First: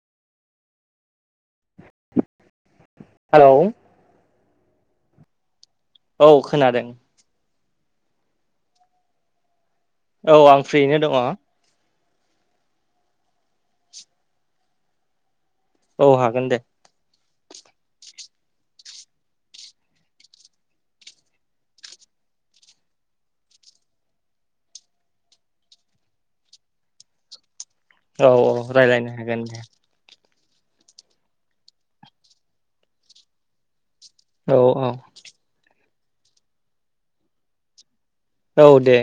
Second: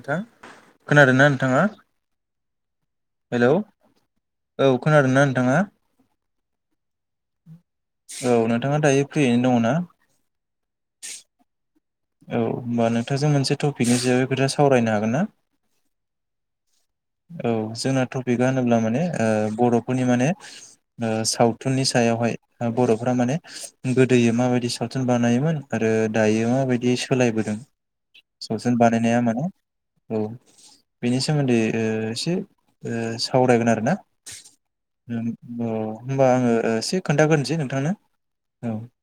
नोंथा खोनादोंना नोंथाङा हेलौ औ खोनादोंना नोंथाङा? औ खोनादों। औ नोंथाङा दायो फ्रियैनो दङ' ना? औ आं फ्रियैनो दङ' औ होमबा नोंथांजों मोनसे टपिकनि सारांश खोथा सावरायनो हागोन ना? औ हागोन दे औ जोंना टपिकआ होनोब्ला माने ओ बर'फोरनि माने ओ सावथुननि सायाव बर'फोरा माने गोदोयै माबायदि सावथुन बानायोमोन आरो दायो मा बायदि बे सोलायबोदों औ औ सावथुन रायलायनो बानायनाया हागोन माने दे औ बेनि सोमोन्दै एसे सावरायगोन आरो ना औ औ अ होमबा आङो एसे खोन्थाग्रोसै नोंथांनो औ दे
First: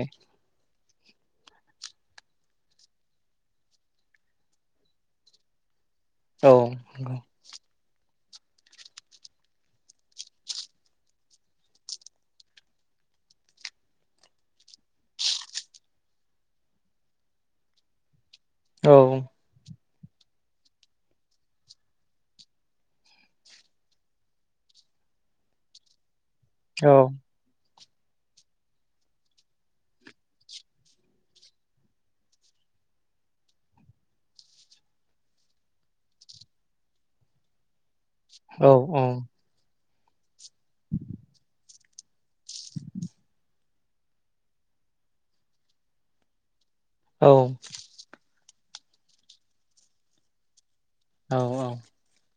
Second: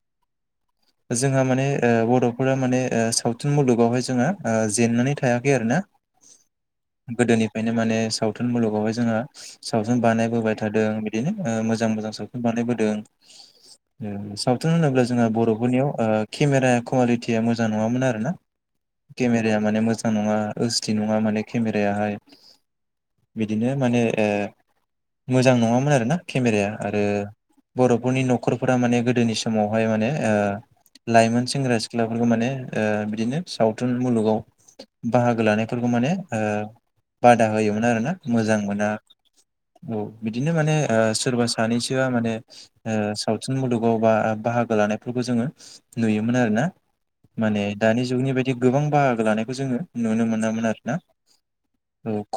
जोंहा माने ओ बड' फोर माने सावथुन मुलुगावहाय जोङो जेननानै थायाखै आरो ना औ गोदोनिफ्रायनो माने साउथ सावथुन मुलुगावहाय जोंहा सावथुन बानायबोबाय थादों बिदिनो मोजां मोजां सावथुन बानायबोदों सावथुन होनोब्ला जोंहा बर'फोरनियाव ओ केमेरा कवालिटि मोजां नङामोन आरोना औ केमेराया माने मोजां। मोजां नङा ओटसडि नङा माने केमेरायाहाय बिदिनो माने ओ मोजां नङामोन आरोना केमेराया आरो बर'फोरनि न'खरफोरा माने गोदोनि समावहाय माने ओ लाइमोन सेंग्रा सिख- ख्लाफोरखौ माने ओ बिदिनो सावथुन मुलुगाव बाहागो लानायफोरखौ माने ओ बादा होयोमोन आरो ना मोजां औ मोना औ बिदिनो माने ओ सोरबा सानैसोआ माने ओ सावथुन मुलुगाव बा बाहागो लानायफोरखौ जोङो नुयोमोन आरोना औ माने दानि जुगनि बायदि गोबां बाहागो लानायखौ जोङो नुनो मोनामोन आरो औ औ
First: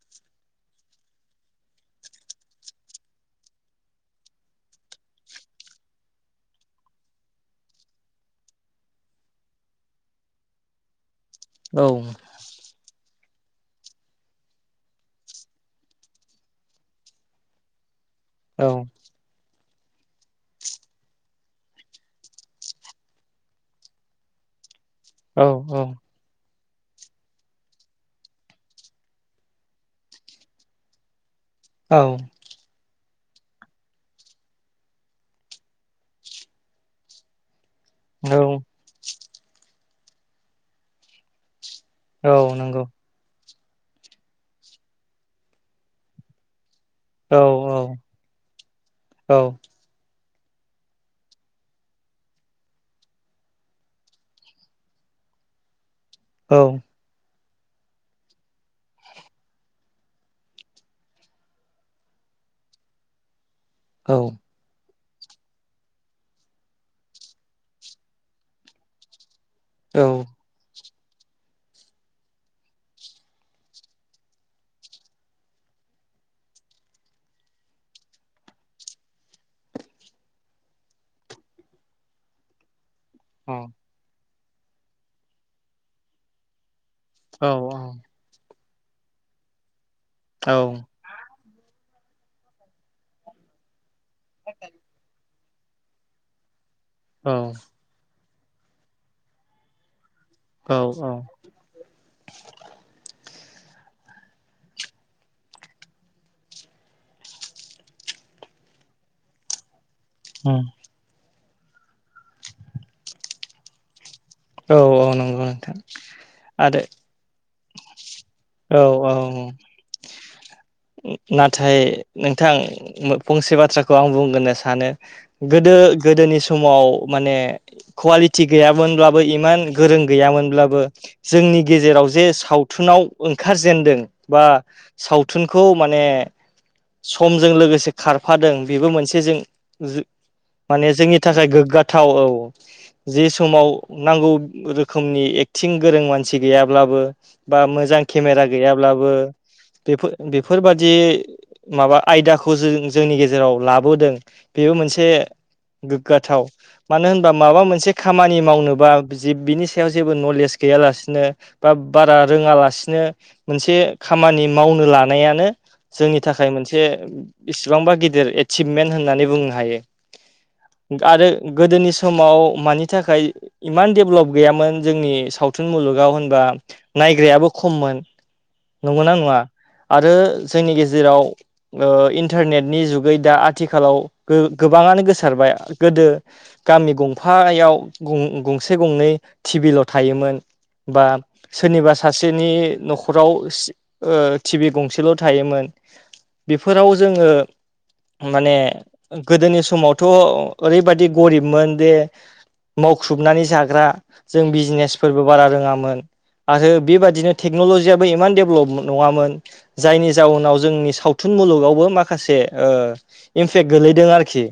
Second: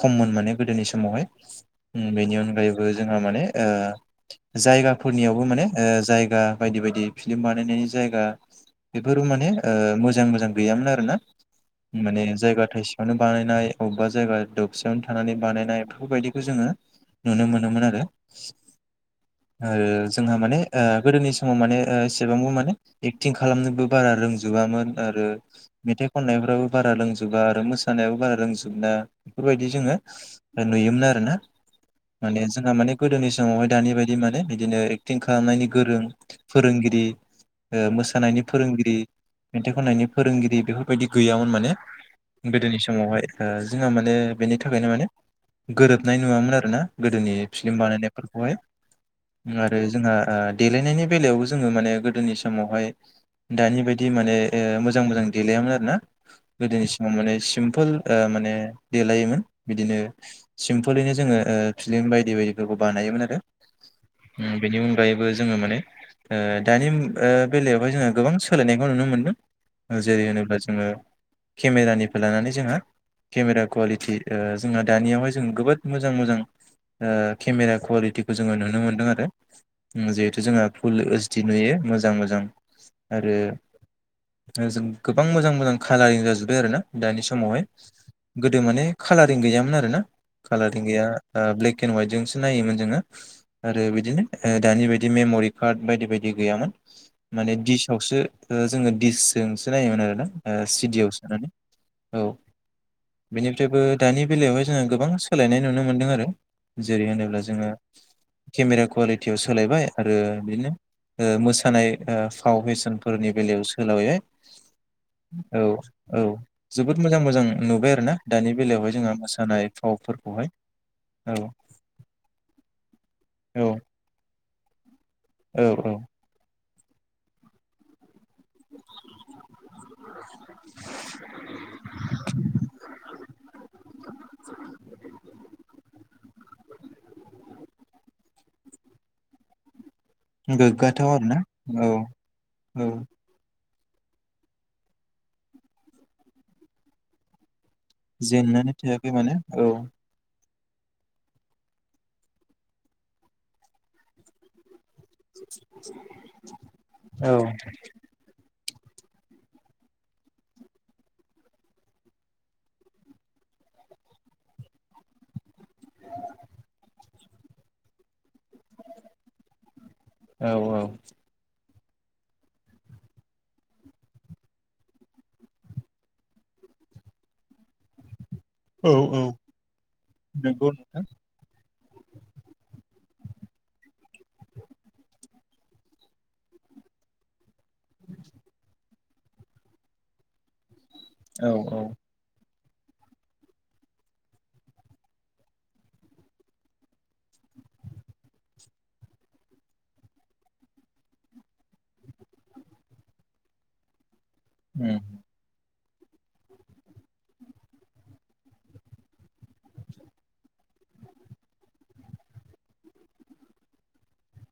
खममोन माने गोदोनि समावहाय उम बेनि अनगायैबो जोंहा माने जायागा- फोरनियावबो माने ओ जायगा बायदि बायदि फिलिम बानायनायनि जायगा। बेफोरबो माने ओ मोजां मोजां गैयामोन आरोना माने जायगा थाइसे- यावनो बानायनाय अबेबा जायगा दबसेयावनो थानानै बानायनाय बेफोरबायदिखौ जोङो नु'नो मोनमोन आरो औ ओ जोंहा माने ओ गोदोनि समाव माने ओ एसेबांबो माने एक्टिं खालामनोबो बारा रोंजोबामोन आरो मेथाइ खननायफ्राबो बारा लोंजोबा आरो मोसानायाबो बारा रोंजोबना बेफोरबायदि जोङो नुयोमोन आरो ना औ माने जोंहा माने गोदोनि समावहाय दानि बायदि माने बिदिनो एक्टिं खालामनायनि गोरों फोरोंगिरि ओ मोसानायनि औ फोरोंगिरि मेथाइ खननायनि फोरोंगिरि बेफोरबायदि गैयामोन माने औ गोदोनि नंगौ समावहाय ओ जोंहा माने बेनि थाखायनो माने गोरोबनाय नुवामोन आरो ना गोदोनि औ औ फिल्म बानायनायफोरखौहाय औ उं आरो जोंहा ओ देलायनायनि बेलायावबो जोङो माने गोदोनि समावहाय दानि बायदि माने ओ मोजां मोजां देलायामोन आरो ना औ गोदोनि समाव माने सिम्पोल ओ माने देलायोमोन बिदिनो सिम्पोलैनो जोङो ओ फिलिम बायदि बायदि फोरखौ बानायोमोन आरो औ उम बेनि अनगायैबो जोङो माने दानि ओ बेलायावहाय जोङो गोबां सोलायनायखौ नुनो मोनदों औ जेरै होनोब्ला जोङो केमेरानिफ्राय लानानै जोंहा केमेरा कुवालिटि ओ जोंहा दानियावहाय जों गोबोद मोजां मोजां ओ केमेरा कुवालिटिखौ जोङो नुनो मोनदों आरो जिहेथु जोंहा फुल ओसडि नुयो मोजां मोजां। आरो जों गोबां मोजां मोजां कालारिं जाजोब्बाय आरो ना दानि औ समावहाय औ गोदो माने कालारिं गैयामोन आरोना कालारिं गैया ओ ब्लेक एन्ड वाइट जोंसो नायोमोन जोङो आरो बिदिनो ओ दानि बायदि मेमरि कार्ट बायदि बायदि गैयामोन माने डिसावसो जोङो डिसजोंसो नायोमोन आरोना ओ औ सिडियाव सोनानै औ बेनिफ्रायबो दानि बेलायावहाय जोङो गोबां सोलायनाय नुनो मोनदों आरो जेरै होनोब्ला जोङो केमेरा कुवालिटियाव सोलायबाय आरो बिदिनो ओ मोसानाय ओ फाव फेसनफोरनि बेलायाव सोलावैबाय नंगौ औ नोंथां औ आरो जोबोद मोजां मोजां नुबाय आरो ना दानि बेलायावहाय औ जोंहा औ मोसानाय फावफोरखौहाय औ नाथाय नोंथां मो फंसे औ बाथ्राखौ आं बुंगोरनो- सानो औ गोदो औ गोदोनि स- समाव माने कुवालिटि गैयामोनब्लाबो इमान गोरों गैयामोनब्लाबो जोंनि गेजेराव जे सावथुनाव ओंखारजेनदों बा सावथुनखौ माने समजों लोगोसे खारफादों बेबो मोनसे जों जो माने गोग्गाथाव जोंनि आरोना थाखाय गोग्गाथाव औ औ जि समाव नांगौ रोखोमनि एक्टिं गोरों मानसि गैयाब्लाबो बा मोज केमेरा जेननानै थायाखै गैयाब्लाबो माने औ बेफोर बेफोरबादि माबा आयदाखौ जों जोंनि गेजेराव लाबोदों बेबो मोनसे औ माबा मोनसे खानि मावनो बा बिनि सायाव जेबो नलेज गैयालासिनो बा बारा रोङालासिनो बिनो मोनसे खामानि मावनो लानायानो जोंनि थाखाय मोनसे इसिबांबा गिदिर एसिभमेन्ट होननानै बुंनो हायो औ आरो गोदोनि समाव मानि थाखाय इमान डेभलप गैयामोन जोंनि सावथुन मुलुगाव होनबा नाइग्रायाबो खममोन औ नंगौना नंङा आरो नंगौ जोंनि नोंथां गेजेराव इन्टारनेटनि जुगै दा आथिखालाव गोबांङानो गोसारबाय गोदो गामि गंफायाव गसे गंनै टिभिल' थायोमोन बा औ औ सोरनिबा सासे आंनि नखराव टिभ गंसेल' थायोमोन। बेफोराव जोंङो माने गोदोनि समावथ' ओरैबाददि गरिबमोन जे मावख्रुबनानै जाग्रा जों उम बिजनेसफोरबो बारा रोङांमोन आरो बेबायाददि बिनो टेन'जियआबो इमान डेभेलप नंङामोन जायनि जाउनाव जोंनि सावथुन मुलुगावबो माखासे इमपेक् गोलैदों आरोखि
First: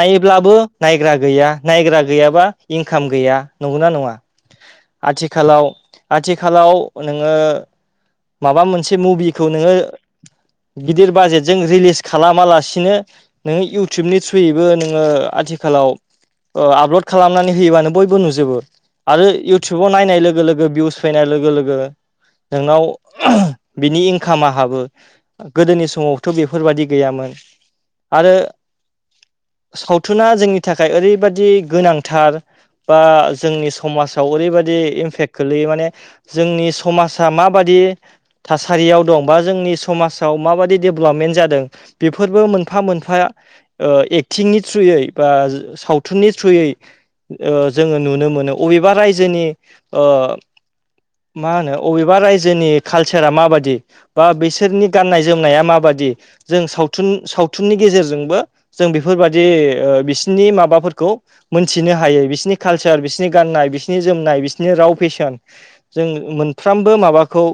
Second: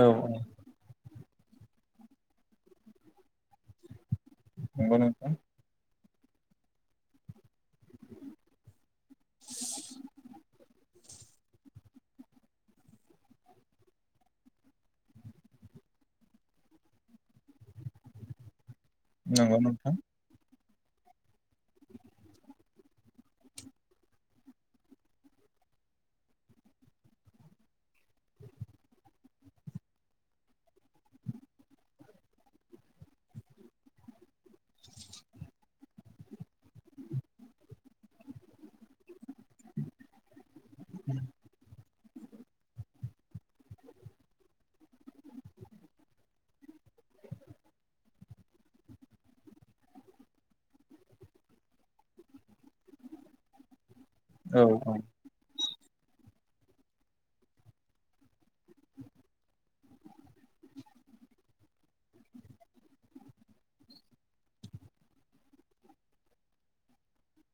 औ औ नायग्रा गैया नायग्रा गैयाबा इनकाम गैया नंगौना नंङा नंगौ नोंथां आथिखालाव आथिखालाव नोंङो माबा मोनसे मुभिखौ नोंङो गिदिर बाजेटजों रिलिस खालामालासिनो नोंङो इउटुबनि थ्रुयैबो नोंङो आथिखालाव आपल'ड खालामनानै होयोबानो बयबो नुजोबो आरो नंगौ इयउटुबाव नोंथां नायनाय लोगो लोगो भिउस फैनाय लोगो लोगो नोंनाव बिनि इंकामा हाबो गोदोनि समावथ' बेफोरबायाददि गैयामोन। आरो सावथुना जोंनि थाखाय ओरैबायदि गोनांथार बा जोंनि समाजाव ओरैबायदि इम्पेक्ट खोलैयो माने जोंनि समाजा माबादि थासारियाव दं बा जोंनि समाजाव माबायदि डेभेलपमेन्ट जादों बेफोरबो मोनफा मोनफा ओ एक्टिंनि थ्रुयै बा सावथुननि थ्रुयै ओ जोङो नुनो मोनो अबेबा रायजोनि ओ मा होनो अबेबा रायजोनि कालसारा माबादि बा औ बिसोरनि औ गाननाय जोमनाया माबादि जों सावथुन सावथुननि गेजेरजोंबो जों बेफोरबायदि ओ बिसिनि माबाफोरखौ मोनथिनो हायो बिसिनि कालसार बिसिनि गाननाय बिसिनि जोमनाय बिसिनि राव फेसन जों मो मोनफ्राबो माबाखौ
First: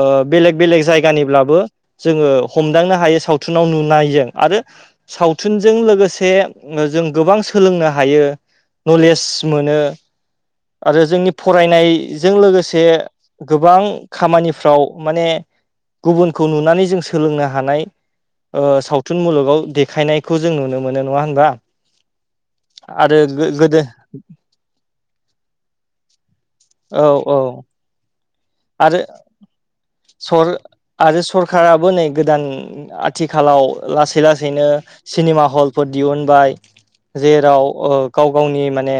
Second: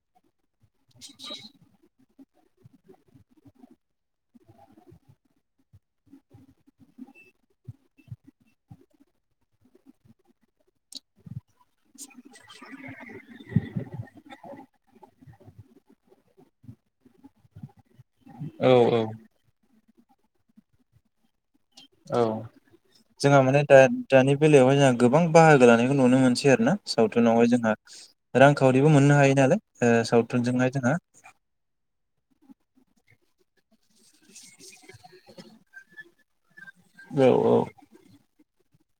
ओ बेलेग बेलेग जायगानिब्लाबो जोंङो हमदांनो हायो सावथुनाव नुनायजों आरो सावथुनजों लोगोसे जो जों गोबां सोलोंनो हायो नलेज मोनो आरो जोंनि फरायनायजों लोगोसे गोबां खामानि फ्राव माने गुबुनखौ नुनानै जों सोलोंनो हानाय औ औ सावथुन मुलुगाव देखायनायखौ जों नुनो मोनो। नंङा होनबा? औ आरो जोंहा माने दा गोदो दानि बेलायावहाय जोंहा गोबां बाहागो लानायखौ नुनो मोनसै आरोना औ औ सावथुनावहाय जोंहा। रांखावरिबो आरो मोननो हायो नालाय ओ सर सावथुनजोंहाय जोंहा आरो सरखाराबो नै गोदान आ आथिखालाव लासै लासैनो सिनेमा हलफोर दिहुनबाय। औ जेराव औ ओ गाव गावनि माने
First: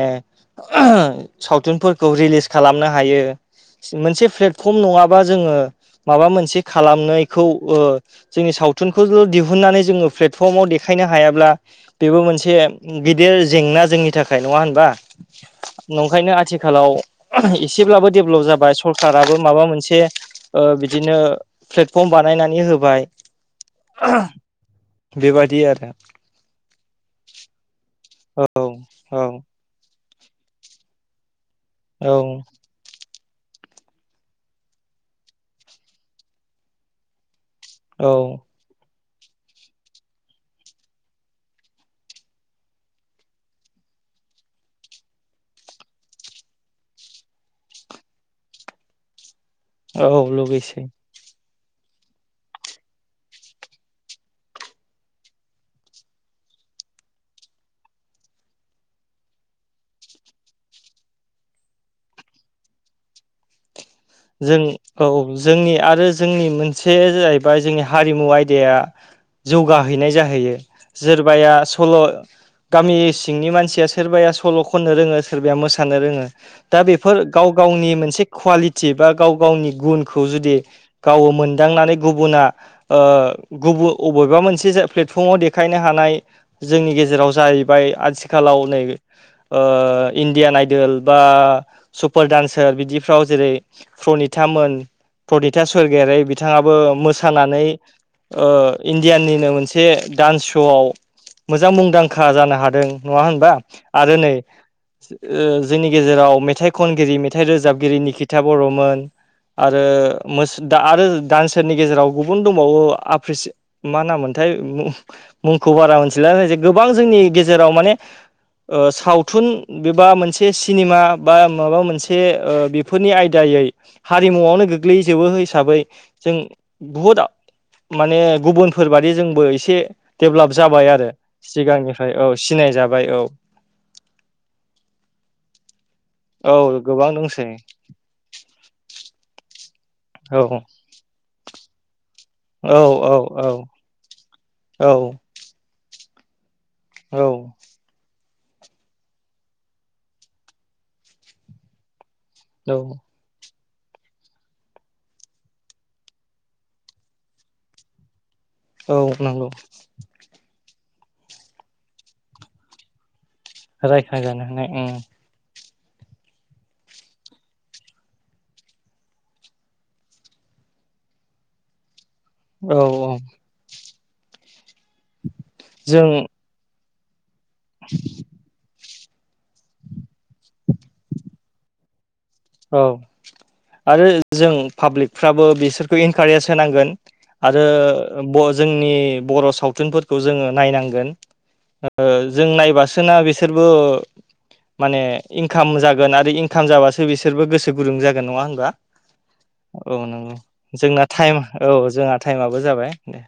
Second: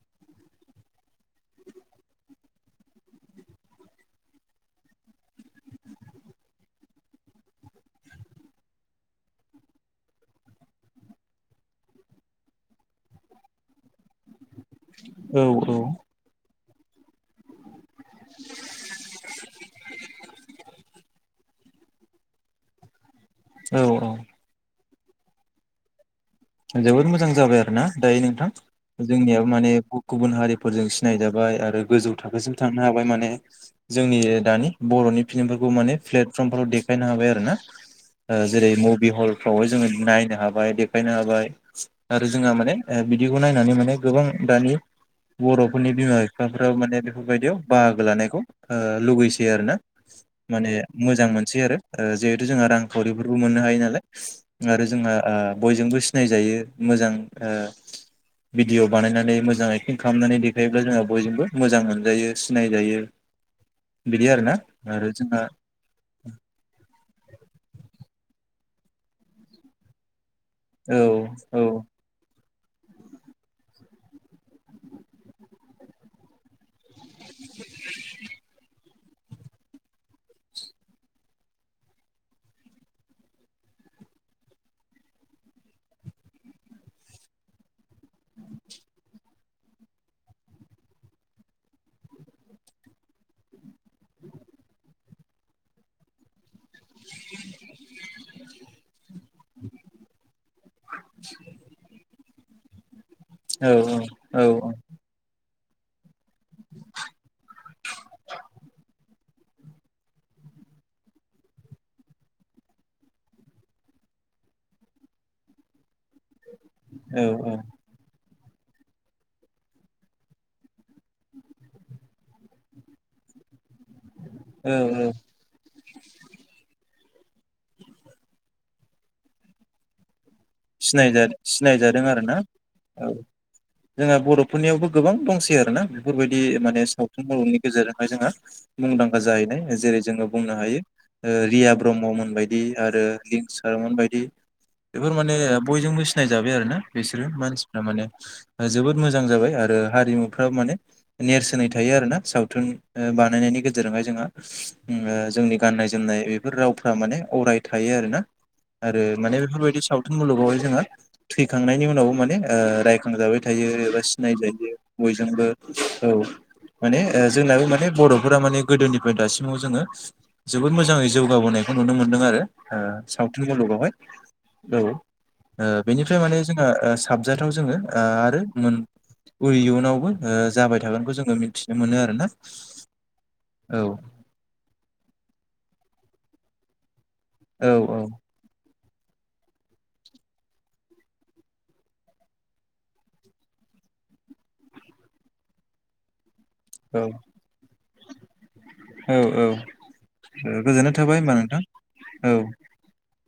सावथुनफोरखौ रिलिस खालामनो हायो मोनसे प्लेटफर्म नङाबा जोंङो माबा मोनसे खालामनायखौ ओ जोंनि सावथुनखौल' दिहुननानै जोंङो प्लेटफर्माव देखाय नो हायाब्ला बेबो मोनसे गिदिर जेंना जोंनि था खाय नंङा होनबा? औ नंखायनो आथिखालाव एसेब्लाबो डेभेलप जाबाय सर माबा मोनसे ओ बिदिनो प्टेफर्म बानायनानै होबाय। औ औ। बेबादि आरो। जोबोद मोजां जाबाय आरो ना दायो औ नोंथां औ जोंनियाबो माने गुबुन हारिफोरजों सिनाय जा बाय आरो गोजौ औ थाखोसिम थांनो हाबाय माने जोंनि दानि बर'नि फिल्मफोरखौ माने प्लेटफर्मफोराव देखायनो हाबाय आरो ना औ ओ जेरै मुभि हल फ्रावहाय जोङो नायनो हाबाय देखायनो खौहाय आरो जोंहा माने ओ बिदिखौ नायनानै माने गोबां दानि बर'फोरनि बिमा बिफाफोराबो माने बेफोर बायदियाव बाहागो लानायखौ ओ लुगै आरो ना औ माने लुगैसै मोजां मोन सै आरो ओ जिहेतु जोंहा रांखावरिफोरबो मोननो हायो नालाय आरो जोङो ओ बयजोंबो सिनायजायो मोजां ओ भिडिअ' बानायनानै मोजां एक्टिं खामनानै देखायोब्ला जोंहा बयजोंबो मोजां मोनजायो सिनायजायो। [inaudible] जों आरो औ जोंहा जोंनि आरो जोंनि मोनसे जाहैबाय जोंनि हारिमु आयदाया जौगाहैनाय जाहैयो औ सोरबाया औ सल' गामि सिंनि मानसिया सोरबाया सल' खननो रोङो सोरबाया मोसानो रोङो दा बेफोर गाव गाव गावनि मोनसे कवालि टि बा गाव गावनि गुनखौ जुदि गाव मोनदांनानै गुबुना ओ गु [unintelligible] अबेबा मोनसे जे प्लेटफर्माव देखायनो हानाय जोंनि गेजेराव जाहैबाय आथिखालाव ओ इण्डियान आइडोल बा सुपार डानसार बिदिफ्राव जेरै प्रनिता मोन प्रनिता स्वरगयारि बिथाङाबो मोसानानै ओ इण्डियाननिनो मोनसे डान्स श'आव मोजां मुंदांखा जानो हादों नङा होनबा? औ आरो नै औ जोंनि गेजेराव मेथाइ खनगिरि मेथाइ रोजाबगिरि निकिथा बर'मोन आरो आरो दान्सारनि गेजेराव गुबुन दंबावो आप्रिसिं मा नाम मोनथाय थाय मुंखौ बारा मोनथिला जे गोबां जोंनि औ औ गेजेराव माने ओ सावथुन बेबा मोनसे सिनेमा बा माबा मोनसे फोरनि आयदायै हारिमुआवनो औ औ गोग्लैजोबो हिसाबै जों बुहुद माने गुबुनफोर बादि जोंबो एसे डेभेलप जाबाय आरो सिनायजा सिगांनिफ्राय औ सिनाय जाबाय औ जोंङो बर'फोरनियावबो गोबां दंसै आरोना बेफोर बायदि औ दि माने गोबां सावथुन दंसै मुलुगनि गेजेरजोंहाय जोंहा मुंदांखा जाहैनाय जेरै जोङो औ बुंनो हायो ओ रिया ब्रह्ममोन बायदि औ आरो औ लिंसारमोन बायदि। औ बेफोर ओ बयजोंबो सिनायजाबाय आरो ना बिसोरो औ मानसिफ्रा माने जोबोद मोजां जाबाय आरो हारिमुफ्रा माने नेरसोनै थायो आरो ना। सावथुन औ ओ बानायनायनि गेज जेरावहाय जोंहा ओम ओ जोंनि गाननाय जोमनाय बेफोर रावफ्रा माने अराय थायो आरोना। औ आरो माने नंगौ बेफोरणबायदि सावथुन मुलुगावहाय जोंहा थैखांनायनि उनावबो माने ओ रायखांजाबाय थायायो एबा रायखांजानो हानाय सिनायजायो उम बयजोंबो औ माने ओ जोंनाबो माने बर'फोरा माने गोदोनिफ्राय दासिमाव जोङो जोबोद मोजाङै जौगाबोनायखौ नुनो मोन मोनदों आरो औ औ साावथन मुलुगावहाय। औ ओ जों बेनिफ्राय माने जोंहा साबजाथाव जोङो आरो मोन इयुनावबो जाबाय थागोनखौ जोङो मिथिनो मोनो आरोना औ औ आरो जों पाब्लिफ्राबो बिसोरखौ इनकारेज होनांगोन आरो औ ब' जोंनि बर' सावथुनफोरखौ जोङो नायनांगोन ओ जों नायबासोना बिसोरबो माने इनकाम जागोन आरो इनकाम औ जाबासो बिसोरबो गोसो गुदुं जागोन नङा होनबा। औ ओ औ नंगौ। गोजोननाय जोंना थाबाय होमबा टाइम नोंथां औ जोंहा औ टाइमाबो जाबाय। दे।